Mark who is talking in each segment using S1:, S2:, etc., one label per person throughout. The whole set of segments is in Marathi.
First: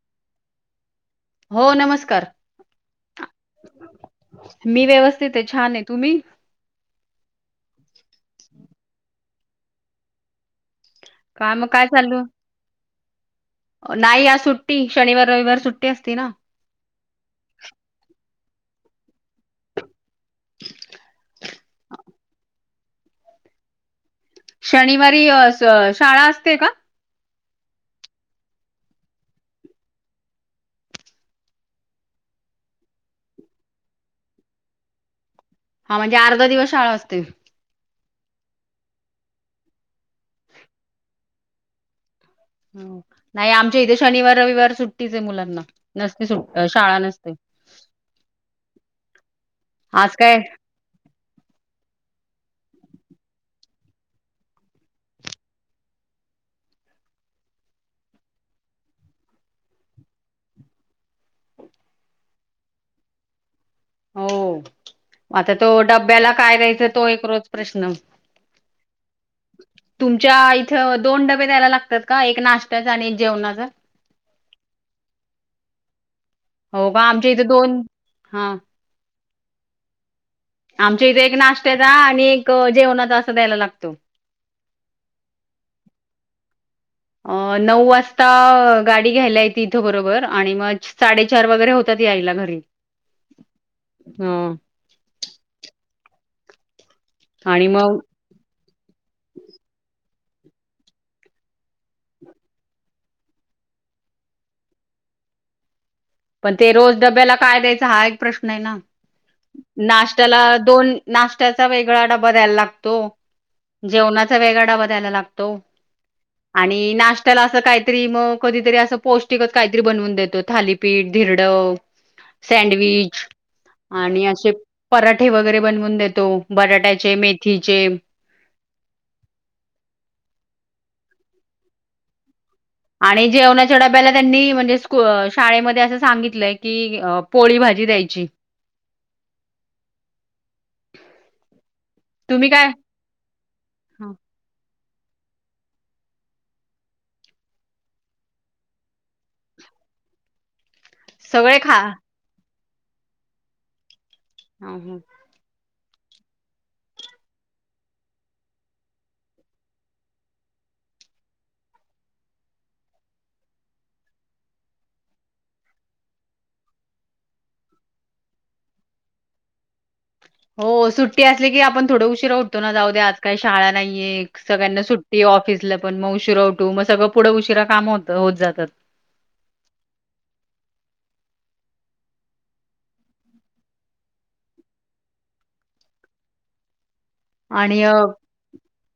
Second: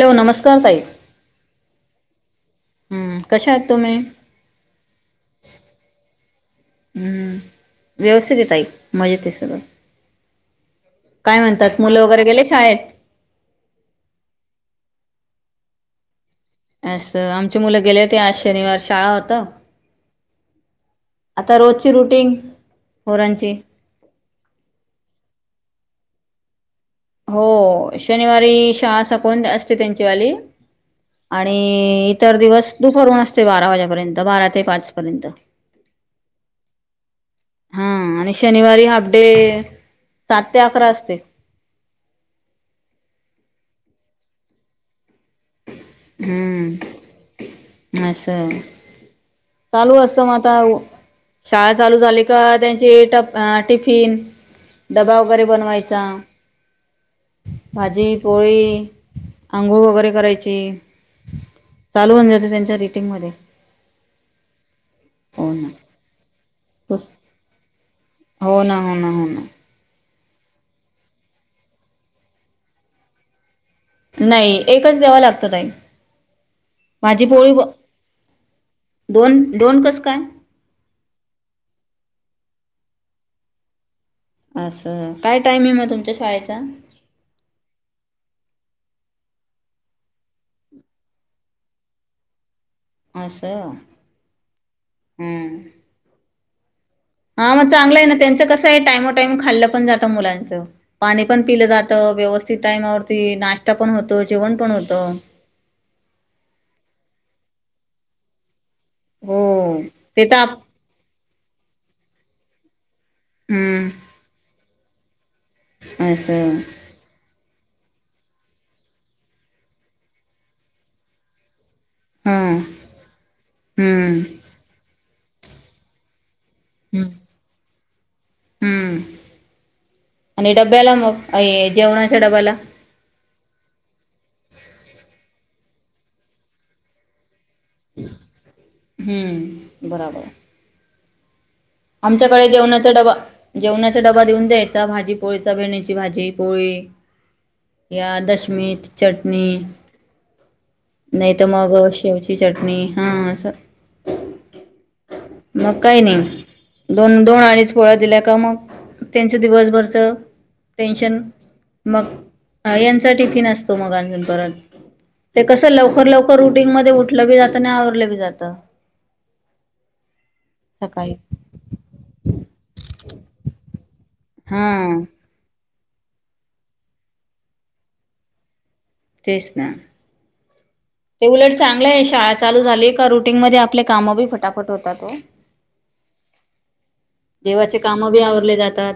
S1: हॅलो नमस्कार ताई
S2: कर
S1: हम् कशया आहात तुम्ही
S2: मी व्यवस्थित आहे, छान आहे. तुम्ही?
S1: हम् व्यवस्थित ताई मजेत आहे सगळं करा काय म्हणतात मुलं वगैरे गेले शाळेत
S2: अ नाही आज सुट्टी शनिवार रविवार सुट्टी असते ना
S1: अस आमचे मुलं गेले होते आज शनिवार शाळा होत आता रोजची रुटींन पोरांची
S2: शनिवारी अ स शाळा असते का?
S1: हो शनिवारी शाळा सकळुन असते त्यांची वाली आणि इतर दिवस दुपरून असते बारा वाजेपर्यंत बारा ते पाच पर्यंत
S2: हा म्हणजे अर्धा दिवस शाळा असते
S1: हा आणि शनिवारी हाफडे सात ते अकरा असते
S2: नाही आमच्या इथे शनिवार रविवार सुट्टीच आहे मुलांना नसते सुट अ, शाळा नसते.
S1: हम्म अस चालू
S2: आज
S1: असतं
S2: काय
S1: मग आता शाळा चालू झाली का त्यांची टफ टिफिन डबा वगैरे बनवायचा भाजी पोळी अंघोळ वगैरे करायची चालू होऊन जाते त्यांच्या रीटिंग मध्ये
S2: हो आता तो डब्याला काय द्यायचं तो एक रोज प्रश्न
S1: हो ना हो ना हो ना
S2: तुमच्याअ इथं दोन डबे द्यायला लागतात का एक नाशत्याचा आणि एक जेवणाचा
S1: नाई एकच द्यावा लागतो ताई
S2: हो बा
S1: भाजी
S2: आमच्या इथ
S1: पोळी
S2: दोन हा
S1: दोन दोन कसं काय?
S2: आमच्या इथे एक नाशत्याचा आणि एक अ जेवणाचा असं द्यायला लागतो
S1: असं काय टाइम आहे मग तुमच्या शाळेचा
S2: अ नऊ वाजता अ गाडी घ्यायला येती इथं बरोबर आणि मग छ साडेचार वगैरे होतात याईला घरी
S1: आस
S2: हं.
S1: हम्म हां मग चांगलयेना त्यांचं कसं आहे टाईमो टाईम खाल्लं पण जात त मुलांचं पाणी पण पिलं जातं, व्यवस्थित टायमावरती नाश्ता पण होतो जेवण पण होतो.
S2: पण ते रोज डब्याला काय द्यायचं हा एक प्रश्न आहे ना?
S1: हो ते तर
S2: नाश्त्याला
S1: आप
S2: दोन ना श्त्याचा वेगळा डबा द्यायला लागतो.
S1: हम्म
S2: जेवणाचा वेगळा डबा द्यायला लाग तो
S1: असं
S2: आणि नाश्त्याला असं काहीतरी म कधीतरी असं पौष्टिकच काहीतरी बनवून देतो थाली पीठ, धिरडं
S1: हा हम्म
S2: सँडविच आणि अशे पराठे वगैरे बनवूण देतो.
S1: हम्म
S2: बटाट्याचे मेथीचे
S1: हम्म आणि डब्याला मग अय जेवणाच्या डब्याला
S2: आणि जेवणाच्या डाब्याला त्यांनी म्हणजे स्कुअ शाळेमध्ये असं सांगितलंय की अ पोळी भाजी द्यायची.
S1: हम्म बराबर आमच्याकडे
S2: तुम्ही काय
S1: जेवणाचा डबा, जेवणाचा
S2: हं,
S1: डबा देऊन देत [unintelligible] नाही तर
S2: सगळे
S1: मग
S2: खा
S1: शेवचीच चटणी हा अस
S2: ह हम.
S1: मग काही नाही दोन-दोन अडीच पोळ्या दिल्या का मग त्यांच दिवसभरच टेन्शन मग यांचा टिफिन असतो, मग अजून परत ते कसं लवकर-लवकर रुटिंग मध्ये उठलं बी जात आणि आवरलं बी जात.
S2: हो सुट्टी असली की आपण थोड उशीरा उठतो ना जाऊ द्या आज काही शाळा नाहीये
S1: हा
S2: सगळ्यांना सुट्टी ऑफिस ला पण मग उशीरा उठू मग सगळं पुढे उशीरा काम होत होत जातात.
S1: तेच ना. ते उलट चांगलं आहे. शाळा चालू झाली का रुटीन मध्ये आपले काम बी फटाफट होतात ओ. देवाची
S2: आणि अ,
S1: काम बी आवरले जातात,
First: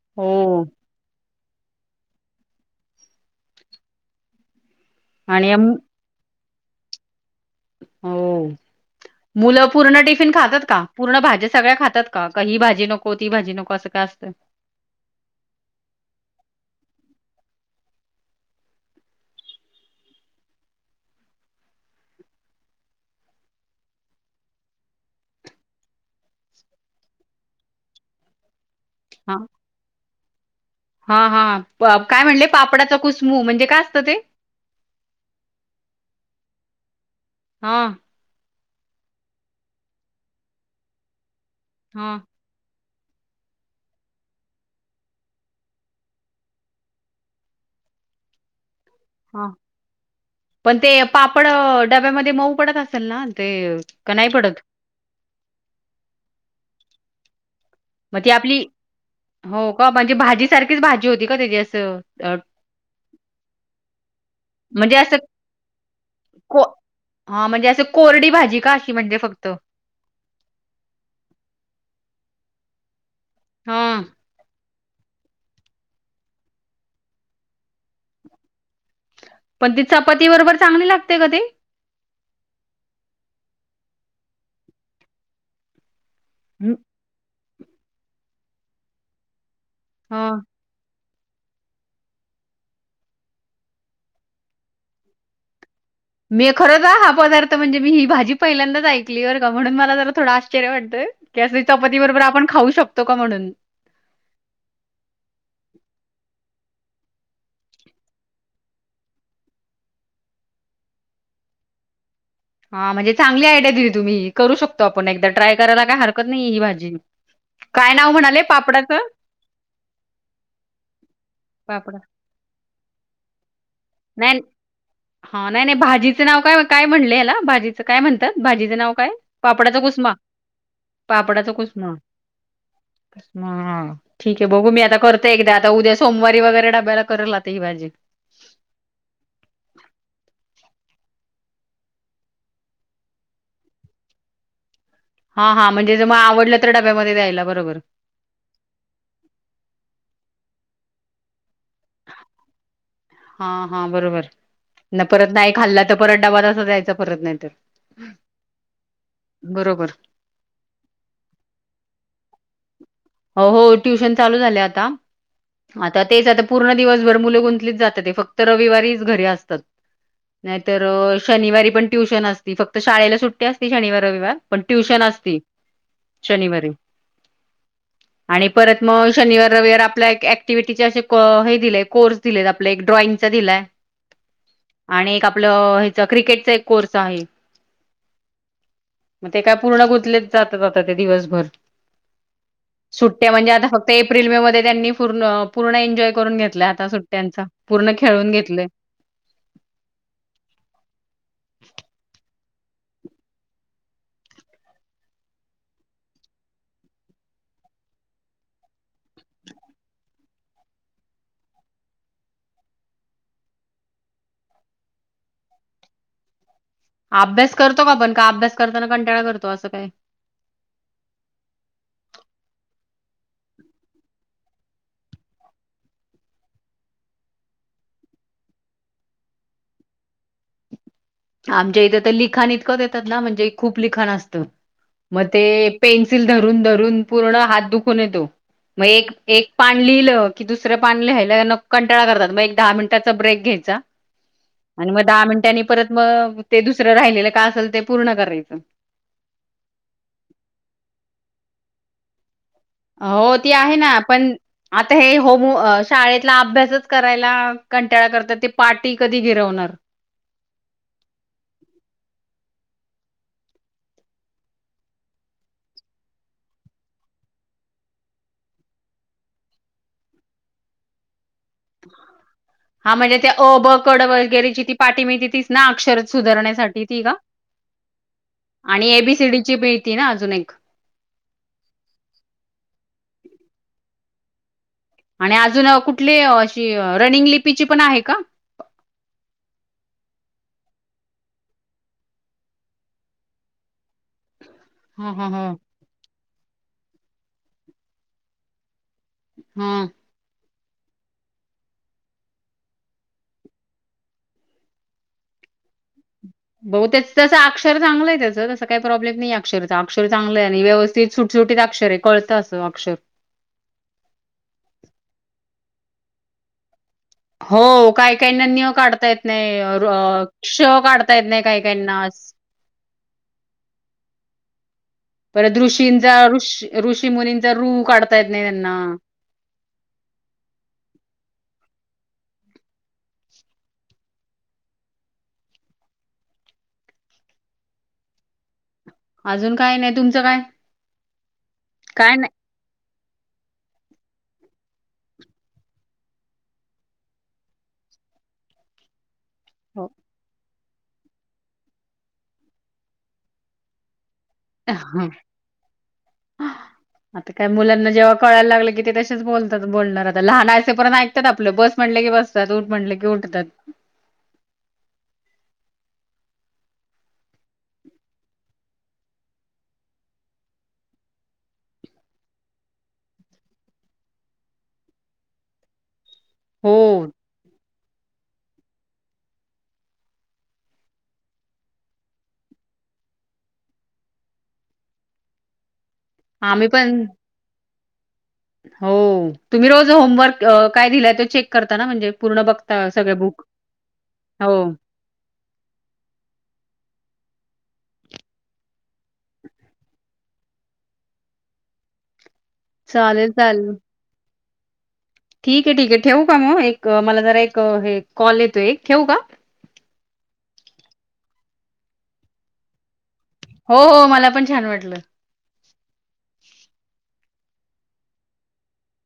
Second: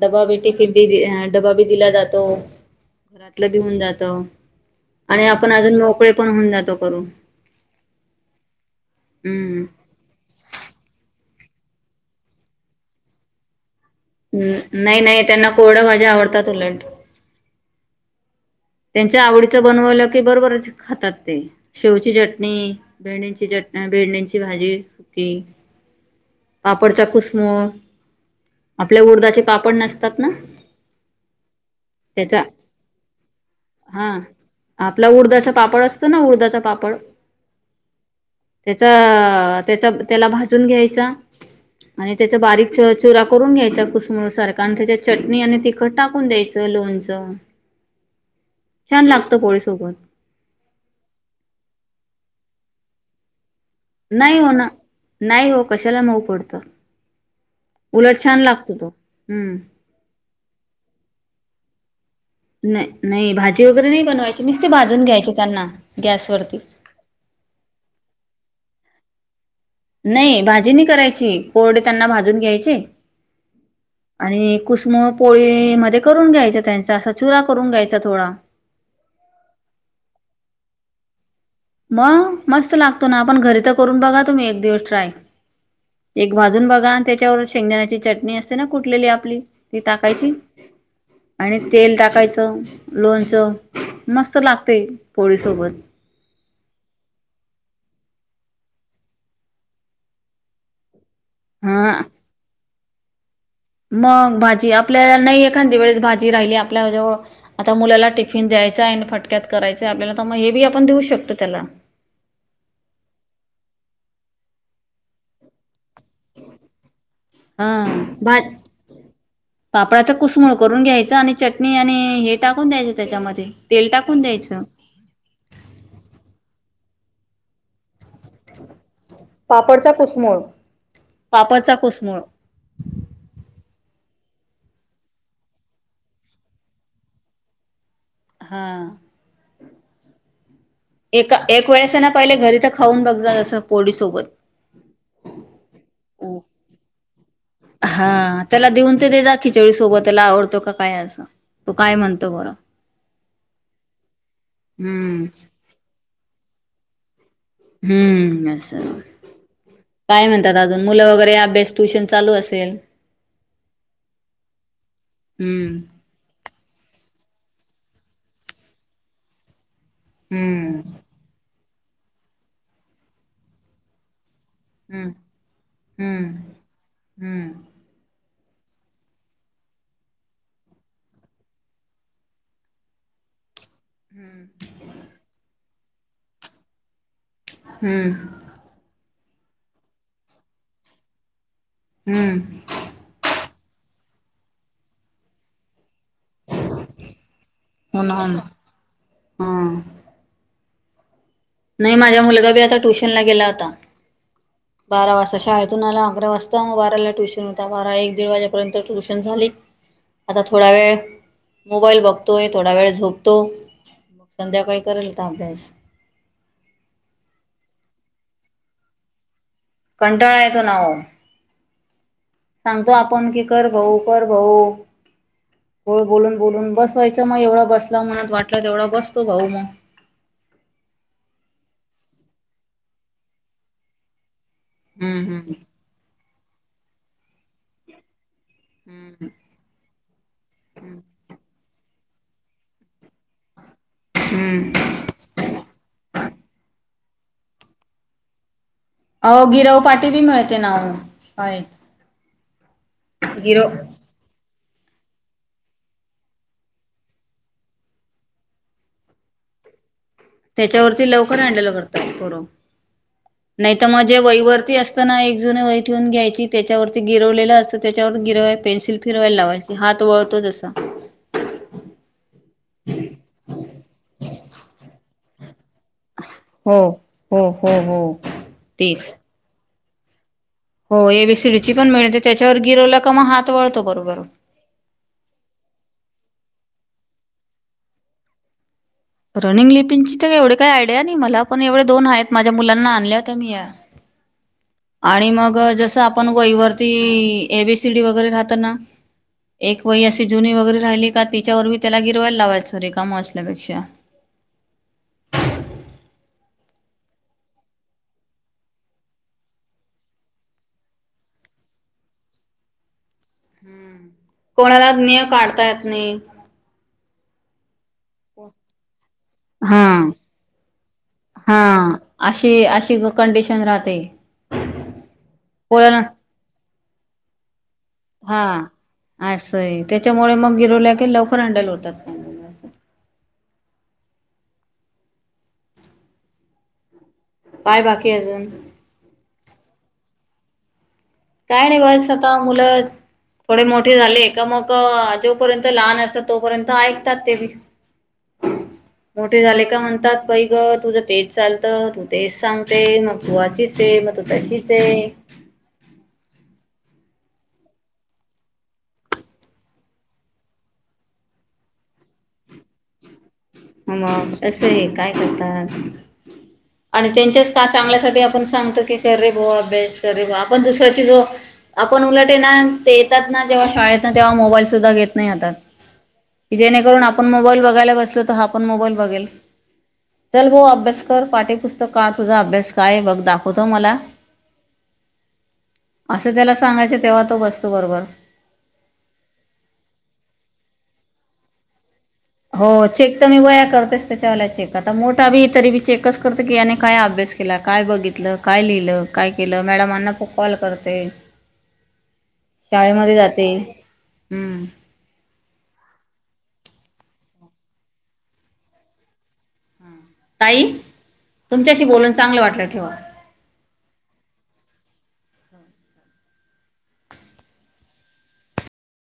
S1: डबा बी
S2: हो
S1: टिफिन बी डबा बी दिला जातो, घरातलं भि होऊन जात. आणि आपण अजून मोकळे होऊन जातो करून
S2: हो
S1: हम्म
S2: मुलं पूर्ण टिफिन खातात का. पूर्ण भाज्या सगळ्या खातात का. ही भाजी नको. ती भाजी नको. असं काय असतं?
S1: ् नाही-नाही त्यांना कोरड्या भाज्या आवडतात उलड. त्यांच्या आवडीचं बनवलं की बरोबर खातात ते. शेवची चटणी भेंडींची चटनी भेंडींची भाजी सुकी. पापडचा कुसमू आपल्या उडधाचे पापड नसतात ना
S2: हा- हा काय
S1: त्याचा
S2: म्हणले पापडाच कुसमू म्हणजे काय असतं ते?
S1: हा. आपला उडदाचा पापड असतो ना उडदाचा
S2: [inaudible] हा
S1: तेच-तेच त्याला भाजून घ्यायच आणि
S2: हां.
S1: त्याच बारीक च. चुरा करून घ्यायचा कुसमुळ सारखा आणि त्याच्या चटणी आणि तिखट टाकून द्यायचं लोणच
S2: हा [inaudible] पण ते पापड अ डब्यामध्ये ते मऊ पडत असेल ना? ते का
S1: नाही हो
S2: पडत
S1: ना -नाही हो कशाला मऊ पडत
S2: मग ती आपली हो
S1: हम्म
S2: -का म्हणजे भाजी सारखीच भाजी होती का ते अस [inaudible]
S1: नाही नाही भाजी वगैरे नाही बनवायची नुसते
S2: म्हणजे
S1: भाजून
S2: असं
S1: घ्यायचे त्यांना
S2: [inaudible]
S1: गॅसवरती
S2: हा म्हणजे अस को - कोरडी भाजी का? की म्हणजे फक्त
S1: नाही भाजी नाही करायची कोरडे त्यांना भाजून घ्यायचे
S2: हा
S1: [inaudible] आणि कुसमूळ पोळी मध्ये करून घ्यायच त्यांचा असा चुरा करून घ्यायचा थोडा
S2: पण ती चपती बरोबर चांगली लागते का ती
S1: मग मस्त लागतो ना आपण घरी तर करून बघा तुम्ही एक दिवस ट्राय एक भाजून
S2: हं.
S1: बघा त्याच्यावर शेंगणाची चटणी असते ना कुठलेली आपली ते
S2: हा
S1: टाकायची आणि तेल टाकायचं, [inaudible] लोणचं मस्त लागते पोळीसोबत
S2: मी खरच हा पदार्थ म्हणजे मी ही भाजी पहिल्यांदाच ऐकली बर का म्हणून मला जरा थोडं आश्चर्य वाटतंय कि अशी चपाती
S1: हा
S2: बरोबर आपण खाऊ शकतो तो का म्हणून
S1: मग भाजी आपल्याला नाही एखाद्या वेळेस भाजी राहिली आपल्या जवळ आता मुलाला टिफिन द्यायच आहे फटक्यात करायच आपल्याला तर मग हे बी आपण देऊ शकतो त्याला
S2: हा म्हणजे चांगली आयडिया दिली तुम्ही करू शकतो आपण एकदा ट्राय करायला ला
S1: हा
S2: नाव
S1: भ
S2: म्हणाले पापडाचं?
S1: -पापळाच कुसमळ करून घ्यायच आणि चटणी आणि
S2: पापड
S1: हे टाकून द्यायच त्याच्यामध्ये तेल टाकून
S2: नाही-
S1: द्यायचं
S2: हा नाही -नाही भाजीचं नाव काय? काय म्हणले याला भाजीचं काय म्हणतात भाजीचं नाव काय? पापडाचा
S1: पापडचा
S2: कुसमा
S1: कुसमूळ
S2: -पापडाचा
S1: पापडचा
S2: कुसमा
S1: कुसमूळ
S2: कुसमा.. ठीक आहे बघू मी आता करते एकदा आता उद्या सोमवारी वगैरे डाब्याला करल आता ही भाजी
S1: हा.. एका -एक वेळेस ना पहिले घरी तर खाऊन बघ जा असस पोळी सोबत
S2: हा -हा म्हणजे ज मग आवडलं तरडब्यामध्ये द्यायच
S1: हा त्याला देऊन ते दे जा खिचडी सोबत त्याला आवडत तो का काय असं तो काय म्हणतो बरं
S2: हा हा बरोबर न
S1: हम्म
S2: परत नाही खाल्ला तर परत डब्बा असच यायच परत नाही तर.
S1: हम्म अस
S2: बरोबर
S1: काय म्हणतात अजून मुलं वगैरे अभ्यास ट्युशन चालू असत तन [inaudible]
S2: हो हो ट्युशन चालू झाले आता
S1: हम्म
S2: आता तेच आता पूर्ण दिवसभर मुलं गुनतात जात फक्त रविवारीच घरी असतात
S1: हम्म
S2: नाहीतर शनिवारी पण ट्युशन असती फक्त शाळेला सुट्टी असती शनिवार रविवार पण ट्युशन
S1: हम्म
S2: असती
S1: हम्म
S2: शनिवारी
S1: हम्म
S2: आणि परत मग शनिवार रविवार आपल्या एक ऍक्टिव्हटीचे असे हे दिलेय कोर्स दिलेत आपला एक ड्रॉइंगचा दिलाय आणि एक आपलं क्रिकेटचा एक कोर्स आहे
S1: हम्म
S2: मग ते काय पूर्ण गुंतले जात जात ते दिवसभर
S1: हम्म
S2: सुट्ट्या म्हणजे आता फक्त एप्रिल मे मध्ये त्यांनी पूर्ण पूर्ण एन्जॉय करून घेत घेतलंय तलाय आता सुट्ट्यांचा पूर्ण
S1: हो ना हो
S2: खेळून
S1: ना
S2: घेतले
S1: हा नाही माझ्या मुलगा बी आता ट्युशनला गेला होता बारा वाजता शाळेतून आला अकरा वाजता बाराला ट्युशन होता बारा एक दीड वाजेपर्यंत ट्युशन झाली आता थोडा वेळ मोबाईल बघतोय थोडा वेळ झोपतो संध्याकाळी करेलता अभ्यास
S2: अभ्यास करतो का आपण का अभ्यास करताना कंटाळा करतो असं काय
S1: कंटाळा येतो नाव
S2: [inaudible]
S1: सांगतो आपण की कर भाऊ कर भाऊ गोड बोलून बोलून बसवायचं मग एवढा बसला मनात वाटलं तेवढा बसतो भाऊ मग
S2: आमच्या इथे तर लिखाण इतकंच येतात ना म्हणजे खूप लिखाण असतं
S1: हम्म
S2: मग
S1: हम्म
S2: ते पेन्सिल धरून धरून पूर्ण हात दुखून येतो मग एक
S1: हम्म
S2: एक पान लिहिलं की दुसरं
S1: हम्म.
S2: पान लिहायला नको कंटाळा करतात मग एक दहा मिनटचा ब्रेक घ्यायचा
S1: हम्म
S2: आणि मग दहा मिनटांनी परत अ ते दुसरं राहिलेला असेल ते पूर्ण करायचं
S1: हो गिरव पाटी बी म्हणते नाव हाय
S2: अहो ती आहे ना पण आता हे होम शाळेतला अभ्यासच करायला कंटाळा करतात ते पा्टी कधी घिरवणार
S1: त्याच्यावरती लवकर हँडल करतात करून नाहीतर मंग जे वहीवरती असत, ना एक जुनी वही ठेवून घ्यायची त्याच्यावर गिरवलेलं असतं त्याच्यावरती गिरवायला पेन्सिल फिरवायला लावायची हात वळतो तसा
S2: हा म्हणजे ते अबकड वगैरेची ती पाटी मिळते ती ना अक्षर
S1: हो
S2: सुधारण्यासाठी ती का
S1: हो हो हो.
S2: आणि
S1: तेच
S2: एबीसीडी ची बी तीना अजून एक
S1: हो एबीसीडीची पण मिळते, त्याच्यावर गिरवला का म हात वळतो लगेच बरोबर.
S2: आणि अजून
S1: रनिंग लिपिंगची तर एवढी काय? आयडिया नाही, मला एवढे दोन आहेत. माझ्या मुलांना आणल्या होत्या, मी या या.
S2: हा हा
S1: आणि
S2: हा
S1: मग जसा पण वही वरती एबीसीडी वगैरे राहतं ना
S2: हा
S1: एक वही अशी जुनी वगैरे राहिली का तिच्यावर मी त्याला गिरवायला लावायचं रिकामा असल्यापेक्षा
S2: बहुतेक त्याचा अक्षर चांगले त्याचं तसं काय प्रॉब्लेम नाही अक्षराचा अक्षर चांगले, तस व्यवस्थित सुटसुटीत अक्षर कळतं असं अक्षर.
S1: कोणाला ज्ञ काढता येत नाही.
S2: हो. काय काय ना, ज्ञ काढता येत नाही
S1: हा
S2: क्ष काढता येत नाही. काय काय
S1: हा
S2: ना?
S1: अशी अशी कंडिशन राहते.
S2: परत
S1: कोणाला
S2: ऋषींचा ऋषी ऋषी मुनींचा रूप
S1: हा आसये त्याच्यामुळे मग गिरवलं का लवकर [unintelligible] काय बाकी अजून?
S2: अजून काय नाही, तुमचं काय?
S1: काय ना ही? बसं आता मुलं थोडे मोठे झाले का मग जोपर्यंत लहान आसतात. तोपर्यंत ऐकतात ते बी मोठे झाले का
S2: हो
S1: म्हणत, पैक ग तुझं तेच चालत तू तेच सांगते. मग तू अशी च हा मग त तशीच ये.
S2: आता काय मुलांना जेव्हा कळायला लागलं, की ते तसेच बोलतात. बोलणार आता लहान असे पर्यंत ऐकतात. आपलं बस म्हटले की बसतात उठ म्हटले की उठतात.
S1: ह असं आहे काय करतात. आणि त्यांच्याच का चांगल्यासाठी आपण सांगत, की कर रे बो अभ्यास कर. रे ब आपण दुसऱ्याची जो आपण उलट आहे ना ते येतात, ना जेव्हा शाळेत ना तेव्हा मोबाईल सुद्धा घेत नाही हातात.
S2: हो
S1: जेणेकरून आपण मोबाईल बघायला बसलो. [unintelligible] आपण मोबाईल बघेल चल बो अभ्यास कर पाटी पुस्तक काढ. तुझा अभ्यास काय बघ दाखवतो मला? असं त्याला
S2: आम्ही
S1: सांगायचं
S2: पण
S1: तेव्हा तो बसतो बरोबर
S2: हो तुम्ही रोज होमवर्क काय दिलाय? ते चेक करताना म्हणजे? पूर्ण
S1: हो
S2: बघता
S1: चेक
S2: सगळे
S1: तर मी
S2: बुक?
S1: वह्या करतेच त्याच्याला
S2: हो.
S1: चेक आता मोठा बी तरी बी चेकच करते त्याने काय अभ्यास तिला काय बघितलं काय लिहिलं? काय केला? मॅडमांना फोन कॉल करते. शाळेमध्ये
S2: चालेल,
S1: जाते.
S2: चालेल.
S1: हम्म!
S2: ठीक आहे ठीक आहे! ठेवू का मग एक मला जरा एक हे कॉल येतोय. एक ठेवू का
S1: ताई तुमच्याशी बोलून चांगलं वाटलं ठेवा.
S2: हो हो मला पण छान वाटलं